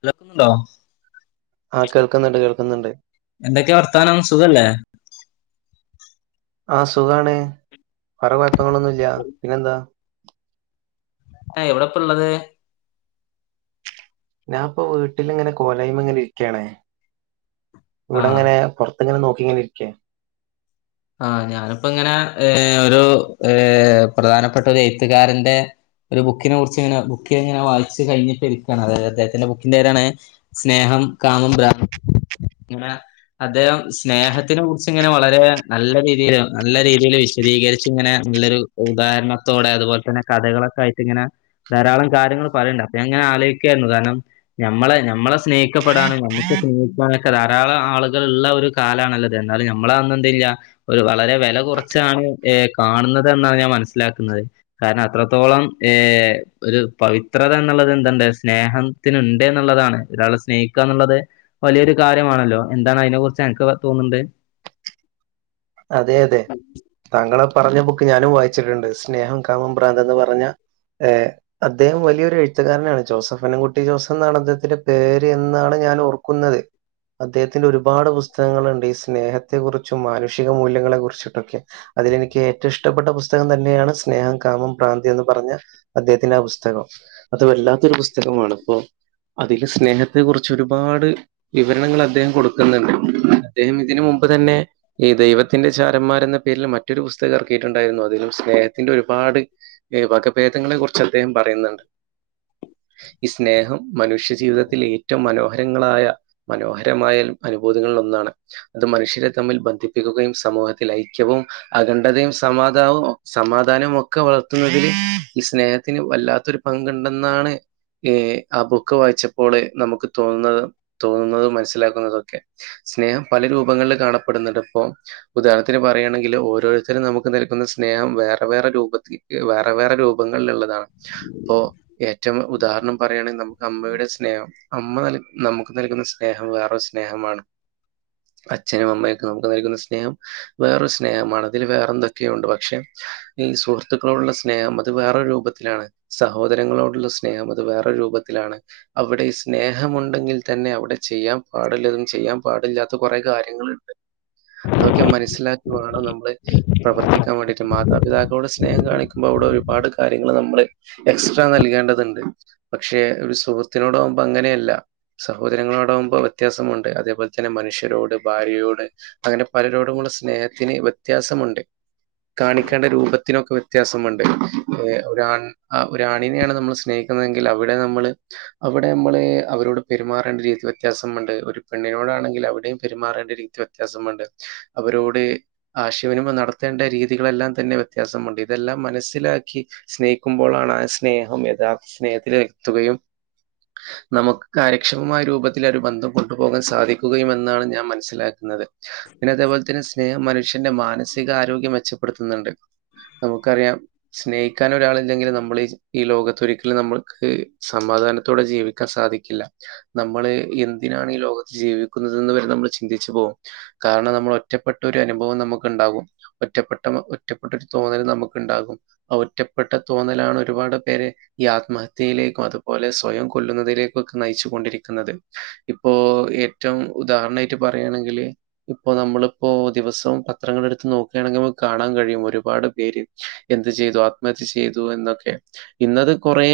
അതക്കുന്നുണ്ടോ [unintelligible] ആ കേൾക്കുന്നുണ്ട് കേൾക്കുന്നുണ്ട് എന്തൊക്കെ വർത്താനം സുഖല്ലേ ആ സുഖമാണേ പറ കുഴപ്പങ്ങളൊന്നും ഇല്ല പിന്നെന്താ ആ എവിടെപ്പ ഉള്ളത് ഞാൻ ഇപ്പോ വീട്ടിലിങ്ങനെ കോലായ്മ എങ്ങനെ ഇരിക്കണേ ആഹ് ഇവിടെങ്ങനെ പുറ അങ്ങനെ നോക്കിങ്ങനെ ഇരിക്കെ ആ ഞാനിപ്പോ ഇങ്ങനെ ഏ ഒരു ഏ പ്രധാനപ്പെട്ട ഒരു എഴുത്തുകാരന്റെ ഒരു ബുക്കിനെ കുറിച്ച് ഇങ്ങനെ ബുക്ക് ഇങ്ങനെ വായിച്ച് കഴിഞ്ഞിട്ട് ഇരിക്കാണ് അതായ അദ്ദേഹത്തിന്റെ ബുക്കിന്റെ പേരാണ് സ്നേഹം കാമ ബ്രാഹ അങ്ങനെ അദ്ദേഹം സ്നേഹത്തിനെ കുറിച്ച് ഇങ്ങനെ വളരെ നല്ല രീതിയിൽ നല്ല രീതിയിൽ വിശദീകരിച്ച് ഇങ്ങനെ നല്ലൊരു ഉദാഹരണത്തോടെ അതുപോലെ തന്നെ കഥകള ക്കായിട്ട് ഇങ്ങനെ ധാരാളം കാര്യങ്ങൾ പറയണ്ട് അപ്പ ഞാന്ങ്ങനെ ആലോചിക്കയിരുന്നു കാരണം നമ്മളെ നമ്മളെ സ്നേ ഹികപ്പെടാനും നമ്മൊക്കെ സ്നേഹിക്കാനൊക്കെ ധാരാളം ആളുകളുള്ള ഒരു കാലാനല്ലത് എന്നാലും നമ്മള അതൊന്നു എന്ത്ല്ലാ ഒരു വളരെ വെല കൊറച്ചാണ് ഏ കാണുന്നത് എന്നാണ് ഞാൻ മനസ്സിലാക്കുന്നത് കാരണം അത്രത്തോളം [unintelligible] ഏ ഒരു പവിത്രതാന്നുള്ളത് എന്ത്ണ്ട് സ്നേഹത്തിനുണ്ട് എന്നുള്ളതാണ് ഒരാളെ സ്നേ ക്കാന്നുള്ളത് വലിയൊരു കാര്യമാണല്ലോ എന്താണ് അയിനെ കുറിച്ച് അന്ക്ക് തോന്നുന്നത് അതെ അതെ താങ്കളെ പറഞ്ഞ ബുക്ക് ഞാനും വായിച്ചിട്ടുണ്ട് സ്നേഹം കാമം ഭ്രാന്തന്ന് പറഞ്ഞ ഏ അദ്ദേഹം വലിയൊരു എഴുത്തുകാരനാണ് ജോസഫ് അന്നൻകുട്ടി ജോസഫ് എന്നാണ് അദ്ദേഹത്തിന്റെ പേര് എന്നാണ് ഞാന് ഓർക്കുന്നത് അദ്ദേഹത്തിന്റെ ഒരുപാട് പുതകങ്ങളണ്ട് ഈ സ്നേഹത്തെകുറിച്ചും മാനു ക്ഷിക മൂല്യങ്ങളെ കുറിച്ചിട്ടൊക്കെ അതിലെനിക്ക് ഏറ്റവും ഇഷ്ടപ്പെട്ട പുസ്തകം തന്നെയാണ് സ്നേഹം കാമം പ്രാന്തിയെ പറ്ഞ്ഞ അദ്ദേഹത്തിന്റെ ആ പുസ്തകം അത് വല്ലാത്തൊരു പുസ്തകമാണ് ഇപ്പൊ അതില് സ്നേഹത്തെ കുറിച്ച് ഒരുപാട് വിവരണങ്ങൾ അദ്ദേഹം കൊടുക്കുന്നുണ്ട് അദ്ദേഹം ഇതിനുമു ഇപ്പ തന്നെ ഈ ദൈവത്തിന്റെ ചാരന്മാരെന്ന പേരിൽ മറ്റൊരു പുസ്തകം എറക്കിയിട്ടുണ്ടായിരുന്നു അതിലും സ്നേഹത്തിന്റെ ഒരുപാട് ഏയ് വകഭേദങ്ങളെക്കുറിച്ച് അദ്ദേഹം പറയുന്നുണ്ട് ഈ സ്നേഹം മനുഷ്യജീവിതത്തില് ഏറ്റവും മനോഹരങ്ങളായ മനോഹരമായ അത്ഭുതങ്ങള്ല് ഒന്നാണ് അത് മനുഷ്യരെ തമ്മിൽ ബ ധിപ്പിക്കുകയും സമൂഹത്തില് ഐക്യവും അഖണ്ഡതയും സമാധാവും സമാധാനവും ഒക്കെ വളർത്തിയത് ഈ സ്നേഹത്തിന് വല്ലാത്തൊരു പങ്ക്ണ്ടെന്നാണ് ഏ ആ ബുക്ക്‌ വായിച്ചപ്പോൾ നമുക്ക് തോന്നുന്ന തോന്നുന്നത് മനസ്സിലാക്കുന്നതൊക്കെ സ്നേഹം പല രൂപങ്ങള്ല് കാണപ്പെടുന്നുണ്ട് ഇപ്പോ ഉദാഹരണത്തിന് പറയുകയാണെങ്കിൽ ഓരോരുത്തരും നമുക്ക് നൽക്കുന്ന സ്നേഹം വേറെ വേറെ രൂപത്തി വേറെ വേറെ രൂപങ്ങള്ല് ഇള്ളതാണ് അപ്പോ ഏറ്റവും ഉദാഹരണം പറയാണെ നമുക്ക് അമ്മയുടെ സ്നേഹം അമ്മ നല് നമുക്ക് നൽകുന്ന സ്നേഹം വേറൊരു സ്നേഹമാണ് അച്ഛനും അമ്മയൊക്കെ നമു കാണിക്കുന്ന സ്നേഹം വേറൊരു സ്നേഹമാണ് അതില് വേറെന്തൊക്കൊയോണ്ട് പക്ഷെ ഈ സുഹൃത്തുക്കളോടുള്ള സ്നേഹം ത് വേറൊരു രൂപത്തിലാണ് സഹോദരങ്ങളോടുള്ള സ്നേഹബ വേറെ രൂപത്തിലാണ് അവിടെ ഈ സ്നേഹമുണ്ടെങ്കിൽ തന്നെ അവിടെ ചെയ്യാൻ പാടില്ലതും ചെയ്യാൻ പാ അതില്ലാത്ത കുറെ കാര്യങ്ങളുണ്ട് അതൊക്കെ മനസ്സിലാക്കി വാണം നമ്മള് പ്രവർത്തിക്കാൻ വേണ്ടിയിട്ട് മാതാപിതാക്കളോട് സ്നേഹം കാണിക്കുമ്പോൾ അവിടൊരു പാട് കാര്യങ്ങൾ നമ്മള് എക്സ്ട്രാ നൽകേണ്ടതുണ്ട് പക്ഷെ ഒരു സുഹൃത്തിനോടാവുമ്പോ അങ്ങനെയല്ല സഹോദരങ്ങളോടാകുമ്പൊ വ്യത്യാസമുണ്ട് അതേപോലെ തന്നെ മനുഷ്യരോട് ഭാര്യയോട് അങ്ങനെ പലരോടുമുളള സ്നേഹത്തിന് വ്യത്യാസമുണ്ട് കാണിക്കേണ്ട രൂപത്തിനൊക്കെ വ്യത്യാസമുണ്ട് ഏ ഒരാൺ ആ ഒരാണിനെയാണ് നമ്മൾ സ്നേഹി ക്കുന്നുവെങ്കില് അവിടെ നമ്മള് അവിടെ നമ്മള് അവരോട് പെരുമാറേണ്ട രീതി വ്യത്യാസമുണ്ട് ഒരു പെണ്ണിനോ പ്പളാണെങ്കില് അവിടെയും പെരുമാറേണ്ട രീതിയു വ്യത്യാസമുണ്ട് അവരോട് ആശയവിനിമയം നടത്തേണ്ട രീതികളെല്ലാം തന്നെ വ്യത്യാസമുണ്ട് ഇതെല്ലാം മനസ്സിലാക്കി സ്നേഹിക്കുമ്പോളാണ് ആ സ്നേഹം യഥാർത്ഥ സ്നേഹത്തിലെത്തുകയും നമുക്ക് കാര്യക്ഷമമായ രൂപത്തി ഒരു ബന്ധം കൊണ്ടുപോകാൻ സാധിക്കുകയും എന്നാണ് ഞാൻ മനസ്സിലാക്കുന്നത് പിന്നെ അതേപോലെ തന്നെ സ്നേഹം മനുഷ്യന്റെ മാനസികാരരോഗ്യം മെച്ചപ്പെടുത്തുന്നുണ്ട് നമുക്കറിയാം സ്നേഹിക്കാന് ഒരാളില്ലെങ്കില് നമ്മള് ഈ ലോകത്തൊരിക്കലും നമ്മൾക്ക് സമാധാനത്തോടെ ജീവിക്കാൻ സാ ഒഴ്ക്കില്ല നമ്മള് എന്തിനാണ് ഈ ലോകത്ത് ജീവിക്കുന്നത് എന്ന് വരെ നമ്മള് ചിന്തിച്ചു പോവും കാരണം നമ്മള് ഒറ്റപ്പെട്ട ഒരു അനുഭവം നമുക്ക് ഉണ്ടാകും ഒറ്റപ്പെട്ടവ ഒറ്റപ്പെട്ട ഒരു തോന്നൽ നമുക്ക് ണ്ടാക്കും ആ ഒറ്റപ്പെട്ട തോന്നലാണ് ഒരുപാട് പേരെ ഈ ആത്മഹത്യയിലേക്കും അതുപോലെ സ്വയം കൊ കൊല്ലുന്നതിലേക്കൊക്കെ നയിച്ചൊണ്ടിരിക്കുന്നത് ഇപ്പോ ഏറ്റവും ഉദാഹരണായിട്ട് പറയാണെങ്കില് ഇപ്പൊ നമ്മള്പ്പോ ദിവസവും പത്രങ്ങളെടുത്ത് നോക്കുകയാണെങ്കിൽ നമുക്ക് കാണാൻ കഴിയും ഒരുപാട് പേര് എന്ത് ചെയ്തു ആത്മഹത്യ ചെയ്തുന്നൊക്കെ ഇന്ന് അത് കൊറേ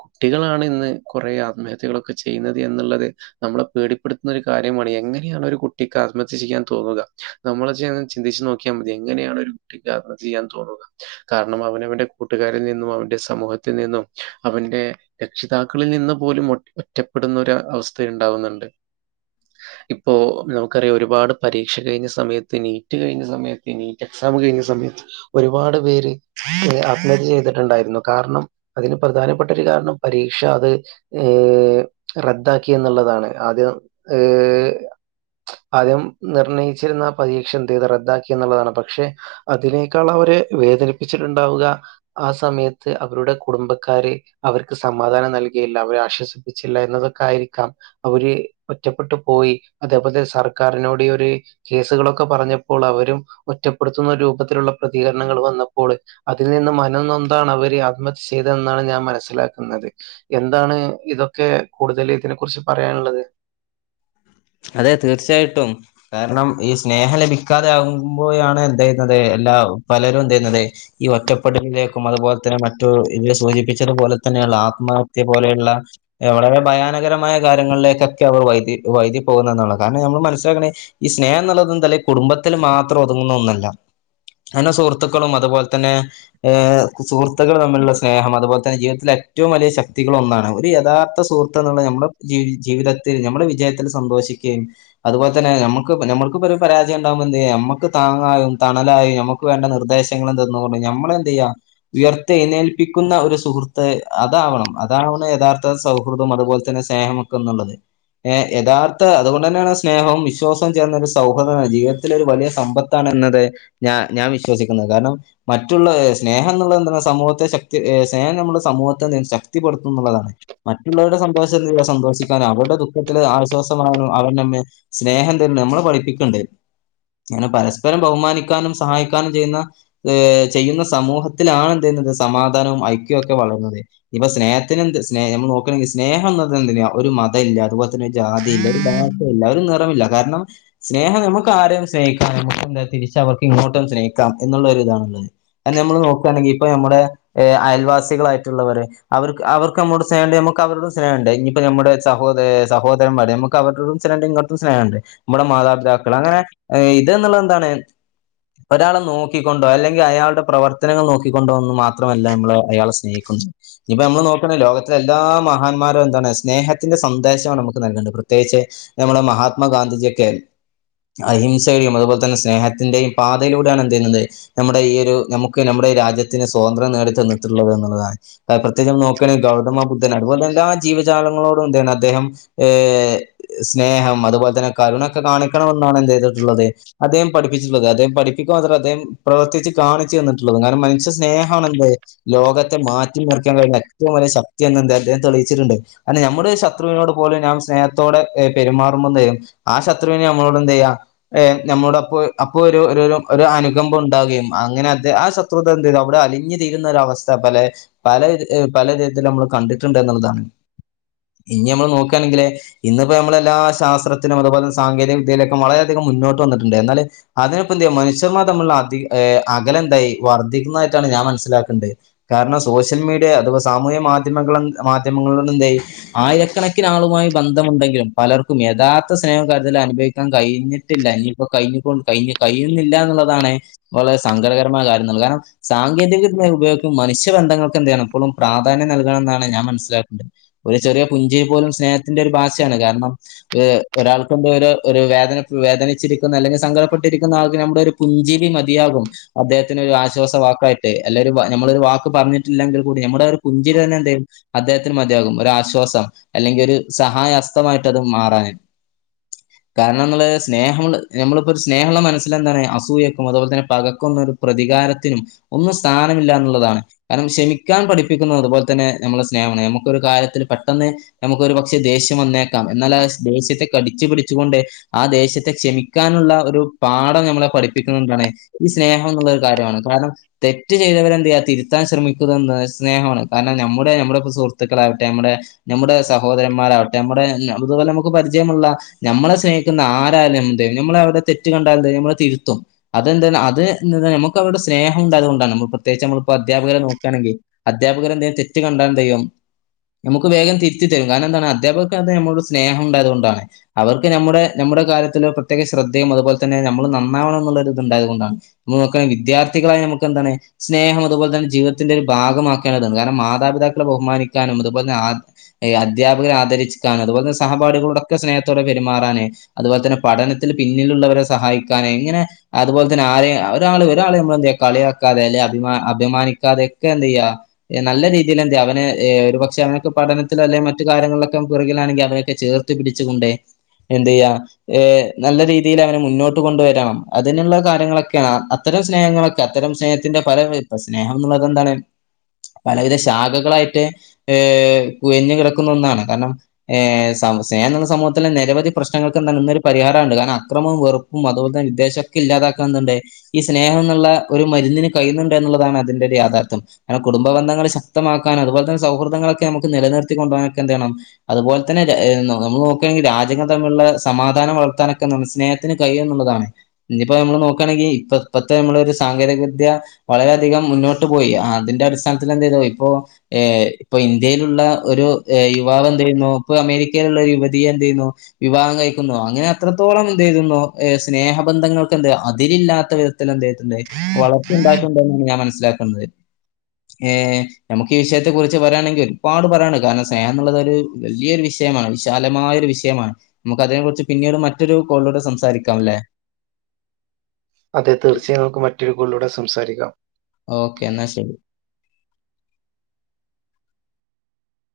കുട്ടികളാണ് ഇന്ന് കുറെ ആത്മഹത്യകളൊക്കെ ചെയ്യുന്നത് എന്നുള്ളത് നമ്മളെ പേടിപ്പെടുത്തുന്ന ഒരു കാര്യമാണ് എങ്ങനെയാണ് ഒരു കു കുട്ടിക്ക് ആത്മഹത്യ ചെയ്യാൻ തോന്നുലാ നമ്മെൾ ചെയ്യ്ണെ ചിന്തിച്ച് നോക്കിയാ മതി എങ്ങനെയാണ് ഒരു കുട്ടിക്ക് ആത്ഹത്യ ചെയ്യാൻ തോന്നുന്നെത് കാരണം അവനവന്റെ കൂട്ടുകാരിൽ നിന്നും അവന്റെ സമൂഹത്തിൽ നിന്നും അവന്റെ രക്ഷിതാക്കൾ നിന്നിൽ നിന്ന് പോലും ഒറ്റപ്പെടുന്ന ഒരു അവസ്ഥ ഉണ്ടാവുന്നുണ്ട് ഇപ്പോ നമ റിയാ ഒരുപാട് പരീക്ഷ കഴിഞ്ഞ സമയത്ത് നീറ്റ് കഴിഞ്ഞ സമയത്ത് നീറ്റ് എക്സാം കഴിഞ്ഞ സമയത്ത് ഒരുപാട് പേര് അഫെർ ചെയ്തിട്ടുണ്ടായിരുന്നു കാരണം അതിന് പ്രധാനപ്പെട്ട ഒരു കാരണം പരീക്ഷ അത്‌ ഏ റദ്ദാക്കി എന്നുള്ളതാണ് ആദ്യം ഏ ആദ്യം നിർണ്ണയിച്ചിരുന്ന പരീക്ഷ ന്ത് ചെയ്ത് റദ്ദാക്കി എന്നുള്ളതാണ് പക്ഷെ അതിനേക്കാൾ അവര് വേദനിപ്പിച്ചിട്ടുണ്ടാവുക ആ സമയത്ത് അവരുടെ കുടുംബക്കാര് അവർക്ക് സമാധാനം നൽ ല്ലാവരും ശ്വസിപ്പിച്ചില്ലായിരു ന്നതൊക്കെ ആയിരിക്കാം അവര് ഒറ്റപ്പെട്ടു പോയി അതേപോലെ സർക്കാറിനോട് ഈയൊര് കേസുകളൊക്കെ പറഞ്ഞപ്പോൾ അവരും ഒറ്റപ്പെടുത്തുന്ന രൂപത്തിലുള്ള പ്രതികരണങ്ങ വന്നപ്പോൾ അതിൽ നിന്ന് മനം ന്നൊന്താണ് അവര് ആത്മഹത്യ ചെയ്തെന്നാണ് ഞാൻ മനസ്സിലാക്ന്നത് എന്താണ് ഇതൊക്കെ കൂടുതൽ ഇതിനെ കുറിച്ച് പറയാനുള്ളത് അതെ തീർച്ചയായിട്ടും കാരണം ഈ സ്നേഹ ലഭിക്കാതെ ആകുമ്പോഴാ ണ് എന്ത്‌ ചെയ്യുന്നത് എല്ലാ അഉ പലരും ന്തെന്നത് ഈ ഒറ്റപ്പെടലിലേക്കും അതുപോലെ തന്നെ മറ്റു ഇ സൂചിപ്പിച്ചതുപോലെ തന്നെയള്ള ആത്മഹത്യ പോലെയുള്ള വളരെ ഭയാനകരമായ കാര്യങ്ങളിലേക്കൊക്കെ അവർ വൈതി വൈതി പോകുന്ന എന്നുള്ള കാരണം നമ്മൾ മനസ്സിലാക്കണ ഈ സ്നേഹം എന്നുള്ളത് എന്തല്ല കുടുംബത്തില്ൽ മാത്രം ഒതുങ്ങുന്ന ഒന്നുമല്ല നല്ല സുഹൃത്തുക്കളും അതുപോലെ തന്നെ സുഹൃത്തുക്കൾ തമ്മിലുള്ള അതുപോലെ തന്നെ ജീവിതത്തില ഏറ്റവും വലിയ ശക്തികളൊന്നാണ് ഒരു യഥാർത്ഥ സുഹൃത്ത് എന്നുള്ള നമ്മുൾ ജീവി ജീവിത ത്ത് നമ്മൾ വിചാ സന്തോഷിക്കയും അതുപോല തന്നെ നക്ക് നമ്മക് ഒരു പരാജയം ഉണ്ടാവുമ്പോ എന്തയ്യാ നമ്മക് താങ്ങത്താ നക്ക് വേണ്ട നിർദ്ദേശങ്ങൾ എന്ത നമ്മള എന്ത് ചെയ്യ ഉയർത്തി എഴു നൽ പ്പിക്കുന്ന ഒരു സുഹൃ അതാവണം അതാവണ് യഥാർഥ സൗഹൃദം അതുപോലെ തന്നെ സ്നേഹംക്കെ എന്നുള്ളത് ഏ യഥാർത്ഥ അതുകൊണ്ട് തന്നെയാണ് സ്നേഹവും വിശ്വാസവും ചേർന്ന ഒരു സൗഹൃദമാണ് ജീവിതത്തിലൊ ഒരു വലിയ സമ്പത്താണ് എന്നത് ഞ ഞാൻ വിശ്വസിക്കുന്നത് കാരണം മറ്റുള്ള സ്നേഹം എന്നുള്ളത് സമൂഹത്തെ ശക്തി സ്നേഹം സമൂഹ ശക്തിപ്പെടുത്തുള്ളതാണ് മറ്റുള്ളവരുടെ സന്തോഷ സന്തോഷിക്കാൻ അവരുടെ ദുഃഖ ആശ്വാസമാകും അവരുടെ തമ്മെ സ്നേഹം തരും നമ്മളെ പഠിപ്പിക്കണ്ട് അങ്ങനെ പരസ്പരം ബഹുമാനിക്കാനും സഹായിക്കാനും ചെയ്യുന്ന ഏ ചെയ്യുന്ന സമൂഹത്തിലാണ് എന്ത സമാധാനവും ഐക്യവും ഒക്കെ വളർുന്നത് ഇപ്പൊ സ്നേഹത്തിന്ന്ത്‌ എ നോക്കണെങ്കിൽ സ്നേഹം എന്നത് എന്തിനാ ഒരു മത ഇല്ല അത്‌ ജാതി ഇല്ല ഒരു ഭാഷല്ല ഒരു നിറമില്ല കാരണം സ്നേഹം നമുക്കാരരെയും സ്നേഹിക്കാം നമ എന്താ തിരിച്ച് അവർക്ക് ഇങ്ങോട്ടും സ്നേഹിക്കാം എന്നുള്ള ഇതാണുള്ളത് അ നമ്മൾ നോക്കുകയാണെങ്കിൽ ഇപ്പ നമ്മുടെ അയൽ വാസികളായിട്ടുള്ളവര് അവർക്ക് അവർക്ക് നമ്മോട് സ്ഹ നമുക്ക് അവരോട് സ്നേഹ ഉണ്ട് ഇനിയിപ്പ നമ്മുടെ സഹോദ സഹോദരൻമ്മാര് നമുക്ക് അവരോടും സ്നഹണ്ട് ഇങ്ങോട്ടും സ്നേഹണ്ട് നമ്മുടെ മാതാപതാക്കൾ അങ്ങനെ ഇത്‌ ന്ള്ളത്‌ എന്താണ് എ ഒരാളെ നോക്കിക്കൊണ്ടോ അല്ലെങ്കിൽ അയാളുടെ പ്രവർത്തനങ്ങൾ നോക്കിക്കൊണ്ടോ എന്ന് മാത്രമല്ല നമ്മള് അയാളെ സ്നേഹിക്കുന്ന ഇപ്പൊ നമ്മള് നോക്കണ ലോകത്തിലെ എല്ലാ മഹാന്മാരും എന്താണ് സ്നേഹത്തിന്റെ സന്ദേശ താണ് നമുക്ക് നൽകണ്ട് പ്രത്യേകിച്ച് നമ്മുടെ മഹാത്മാ ഗാന്ധിജിയൊക്കെ അഹിംസയും അതുപോലെ തന്നെ സ്നേഹത്തിന്റെയും പാതയിലൂടെയാണ് എന്ത് ചെയ്യുന്നത് നമ്മുടെ ഈ ഒരു നമുക്ക് നമ്മുടെ രാജ്യത്തിന് സ്വാതന്ത്ര്യം നേടി തന്നിട്ടുള്ളത് എന്നുള്ളതാണ് പ്രത്യേകിച് നോക്കയാണെങ്കിൽ ഗൗതമ ബുദ്ധൻ അതുപോലെ അല്ലാ ര ജീവജാലങ്ങളോടും എന്താണ് അദ്ദേഹം സ്നേഹം അതുപോലെ തന്നെ കരുണൊക്കെ കാണിക്ക ണെന്നാണ് എന്ത് ചെയ്തിട്ടുള്ളത് അദ്ദേഹ പഠിപ്പിച്ചിട്ടത് അദ്ദേഹം പഠപ്പിക്കവാ മാത്രല്ല അദ്ദേഹം പ്രവർത്തിച്ച് കാണിച്ചു തന്നിട്ടുള്ളത് ങ്ങാനും മനുഷ്യ സ്നേഹമാല്ലെ ലോകത്തെ മാറ്റിമറിക്കാൻ കഴിയുന്ന ഏവും വല ശക്തിയ എന്തെ അദ്ഹം തെളിയിച്ച ണ്ട് അ നമ്മുട് ശത്രുവിനോട് ലും ഞാൻ സ്നേഹത്തോടെ പെരുമാറുമ്പോതയും ആ ശത്രുവിനെ നമ്മളോട് എന്ത്യ്യാ നമ്മോട് അപ്പോ ഒരു ഒരു അനുകമ്പം ഉണ്ടാുകയും അങ്ങനെ അദ്ധേ ആ ശത്രുത എന്ത് ചെയത്‌ അവിടെ അലിഞ്ഞു തീരുന്ന അവസ്ഥ പല പല രൽ നമ്മൾ കണ്ടിട്ടുണ്ട് എന്നുള്ളതാണ് ഇനി നമ്മൾ നോക്ക ണങ്കില് ഇപ്പോ നമ്മള എല്ലാ ശാസ്ത്രത്തിലും അതുപോലെ സാങ്കേതിക വിദ്യയിലൊക്കെ വളരെയധികം മുന്നോട്ട് വന്നിട്ടുണ്ട് എന്നാല് അതിനെപ്പന്തിയ മനുഷ്യർമാ തമ്മിലുള്ള അധ അകലെന്തായി വർദ്ധിക്കുന്നതായിട്ടാണ് ഞാൻ മനസ്സിലാക്കേണ്ടത് കാരണം സോഷ്യൽ മീഡിയ അതുപോ സാമൂഹ്യ മാധ്യമ മാധ്യമങ്ങളിലണ്ട് എന്തായി ആയിരക്കണക്കി ആളുമായി ബന്ധമുണ്ടെങ്കിലും പലർക്കും യഥാത്ഥ സ്നേം കാര്യാത്തിൽ അനുഭവിക്കാൻ കഴിഞ്ഞിട്ടില്ല ഇനിപ്പോ കഴിഞ്ഞ കഴിയുന്നില്ല എന്നുള്ളതാണ് വളരെ സങ്കടകരമായ കാര് കാരണം സാങ്കേതിക ഉപയ മനുഷ്യബന്ധങ്ങൾക്ക് എന്താണ് ഇപ്പോഴ പ്രാധാന്യം നൽകണണം എന്നാണ് ഞാൻ മനസ്സിലാക്കുന്നത് ഒരു ചെറിയ പുഞ്ച സ്നേഹത്തിന്റെ ഒരു ഭാഷയാണ് കാരണം ഒരാൾക്ക് ഒരു വേദന വേദനിച്ച് അല്ലെങ്കിൽ സങ്കടപ്പെട്ടിരിക്കുന്ന ആൾക്ക് നമ്മുടെ ഒരു പുഞ്ചിരി മതിയാകും അദ്ദേഹത്തിന് ഒരു ആശ്വാസ വാക്കായിട്ട് അല്ലെരു നമ്മളൊ ഒരു വാക്ക് പറഞ്ഞിട്ടില്ലെങ്കിൽ കൂടി നമ്മുടെ പുഞ്ചിരി തന്നെ എന്ത് അദ്ദേഹത്തിന് മതിയാകും ഒരുആശ്വാസം അല്ലെങ്കിൽ ഒരു സഹായസ്ഥമായിട്ട് അത് മാറാൻ കാരണം നമ്മള് സ്നേഹം നമ്മൾ നമ്മളിപ്പോ സ്നേഹമുള്ള മനസ്സിൽ എന്താണ് അസൂയക്കും അതുപോലെ തന്നെ പകക്കും പ്രതിക കാരത്തിനും ഒന്നും സ്ഥാനമില്ല എന്നുള്ളതാണ് കാരണം ക്ഷമിക്കാൻ പഠിപ്പിക്കുന്നത് അതുപോലെ തന്നെ നമ്മളെ സ്നേഹമാണ് നമുക്കൊരു കാര്യത്തിൽ പെട്ടെന്ന് നമുക്ക് ഒരു പക്ഷെ ദേഷ്യം വന്നേക്കാം എന്നാൽ ആ ദേശ്യത്തെ കടിച്ചു പിടിച്ചുകൊണ്ട് ആ ദേഷ്യത്തെ ക്ഷമിക്കാനുള്ള ഉള്ള ഒരു പാഠം നമ്മളെ പഠിപ്പിക്കുന്നതെന്താണ് ഈ സ്നേഹം എന്നുള്ള ഒരു കാര്യമാണ് കാരണം തെറ്റ് ചെയ്തവരെ തിരുത്താൻ ശ്രമിക്കുന്നത് സ്നേഹമാണ് കാരണം നമ്മുടെ നമ്മുടെ സുഹൃത്തുക്കളാവട്ടെ നമ്മുടെ നമ്മുടെ സഹോദരന്മാരവട്ടെ നമ്മുടെ അതുപോലെ നമുക്ക് പരിചയമുള്ള നമ്മളെ സ്നേഹിക്കുന്ന ആരാലും എന്ത് നമ്മ നമ്മുടെ തെറ്റ് കണ്ടാൽ എന്ത്ചെയ്യും നമ്മൾ തിരുത്തും അതെന്താണ് നമ്മക്ക് അവരോട് സ്നേഹ ഉണ്ടായത് കൊണ്ടാണ് നമ്മൾ പ്രത്യേകിച്ച് നമ്മൾ ഇപ്പൊ അധ്യാപകരെ നോക്കയാണെങ്കിൽ അധ്യാപകരെ എന്തേം തെറ്റ് കണ്ടാൽ എന്ത് ചെയ്യും നമുക്ക് വേഗംതിര് ത്തി തരും കാരണം എന്താണ് അധ്യാപകർക്ക് അത് നമ്മുടെ സ്നേഹം ഉണ്ടായതുകൊണ്ടാണ് അവർക്ക് നമ്മുടെ നമ്മുടെ കാര്യത്തിൽ പ്രത്യേക ശ്ര ദ്ധയും അപോലെ തന്നെ നമ്മള് നന്നാവണം എന്നുള്ള ഒരു ഇത് ഉണ്ടായത് കൊണ്ടാണ് നമ്മൾ നോക്കാണേൽ വിദ്യാർത്ഥികളായ നമുക്കെന്താണ് സ്നേഹം അതുപോലെ തന്നെ ജീവിതത്തിന്റെ ഒരു ഭാഗമാക്കാനാണത് കാരണം മാതാപിതാക്കളെ ബഹുമാനിക്കാനും അതുപോലെന്നെ ആ അധ്യാപകരെ ആദരിച്ച്ക്കാണലും അതുപോലെ തെന്നെ സഹാഠികളോടൊക്കെ സ്നേഹത്തോടെ പെരുമാറാന് അതുപോലെ തന്നെ പഠനത്തിൽ പിന്നിലുള്ളവരെ സഹായിക്കാന് ഇങ്ങനെ അതുപോലെ തന്നെ ആരെയും ഒരാള് ഒരാളെ നമ്മ എന്ത്ചെയ്യാ കളിയാക്കാതെ അ അഭിമാനിക്കാതെയൊക്കെ എന്ത്‌ ചെയ്യ നല്ല രീതിയിൽ എന്ത്യ അവന് ഒരു പക്ഷെ അവനൊക്കെ പഠന ത്തിൽ മറ്റു കാര്യങ്ങളിലൊക്കെ പുറകിലാണെങ്കിൽ അവരെയൊക്കെ ചേർത്ത് പിടിച്ചു കൊണ്ട് എന്ത് ചെയ്യ ഏ നല്ല രീതിയിൽ അവനെ മുന്നോട്ട് കൊണ്ടുവരണം അതിനുള്ള കാര്യങ്ങളൊക്കെയാണ് അത്ര അത്തരം സ്നേഹങ്ങളൊക്കെ അത്തരം സ്നേഹത്തിന്റെ പല ഇപ്പം സ്നേഹം എന്നുള്ളതെന്താണ് പലവിധ ശാഖകളായിട്ട് ഏ ഉയഞ് കിടക്കുന്ന ഒന്നാണ് കാരണം ഏ സ്നേഹം എന്നുള്ളത് സമൂഹത്തിലെ നിരവധി പ്രശ്നങ്ങൾക്ക് എന്താണ് ഇന്നൊരു പരിഹാരം ആ ആണ് കാരണം അക്രമവും വെറുപ്പും അതുപോലെ തന്നെ വിദ്വേഷം ഒക്കെ ഇല്ലാതാക്കാണ്ട് ഈ സ്നേഹം എന്നുള്ള ഒരു മരുന്നിന് ക ഴിയു ന്നുണ്ട് എന്നുള്ളതാണ് അതിന്റെ യാതാർഥ്യം കാരണം കുടബബന്ധങ്ങൾ ശക്തമാക്കൻ അതുപോലെ സൗഹൃദങ്ങളൊക്കെ നമു ക്ക് നിലനിർത്തി കൊണ്ടു പോകാനൊക്കെ എന്തെയ്യണം അതുപോലെ തന്നെ നമ്മൾ നോക്കാണെങ്കിൽ രാജ്യങ്ങൾ തമ്മിലുള്ള സമാധാനം വർത്താനൊക്കെ സ്നേഹത്തിന് കഴിയും എന്നുള്ളതാണ് ഇഞ് ഇപ്പോ നമ്മൾ നോക്കുകയാണെങ്കിൽ ഇപ്പത്തെ നമ്മള ഒരു സാങ്കേതിക വിദ്യ വളരെയധികം മുന്നോട്ട് പോയി അതിന്റെ അടിസ്ഥാനത്തിൽ എന്ത് ചെയ്തു ഇപ്പോ ഇപ്പൊ ഇന്ത്യയിലുള്ള ഒരു യുവാവ് എന്ത്‌ ചെയ്യുന്നു ഇപ്പൊ അമേരിക്കയിലുള്ള ഒരു യുവതിയെ എന്ത് ചെയ്യുന്നു വിവാഹം കഴിക്കുന്നു അങ്ങനെ അത്രത്തോളം എന്ത് ചെയ്യുന്നോ ഏ സ്നേഹബന്ധങ്ങൾക്ക് എന്ത്‌ അതിരില്ലാത്ത വിധത്തിൽ എന്ത്‌ ചെയ്തിട്ട്ണ്ട് വളർച്ച ഉണ്ടായിട്ടുണ്ട് എന്നാണ് ഞാൻ മനസ്സിലാക്കുന്നത് ഏ നമുക്ക് ഈ വിഷയത്തെ കുറിച്ച് പറയാണെങ്കിൽ ഒരുപാട് പറയാണ് കാരണം സ്നേഹം എന്നുള്ളത് ഒരു വലിയൊരു വിഷയമാണ് വിശാലമായ ഒരു വിഷയമാണ് നമുക്ക് അതിനെ കുറിച്ച് പിന്നെ പിന്നീട് മറ്റൊരു കോളിലൂടെ സംസാരിക്കാംല്ലേ അതെ തീർച്ചയായും നമുക്ക് മറ്റൊരു കോളിലൂടെ സംസാരിക്കാം ഓക്കെ എന്നാ ശരി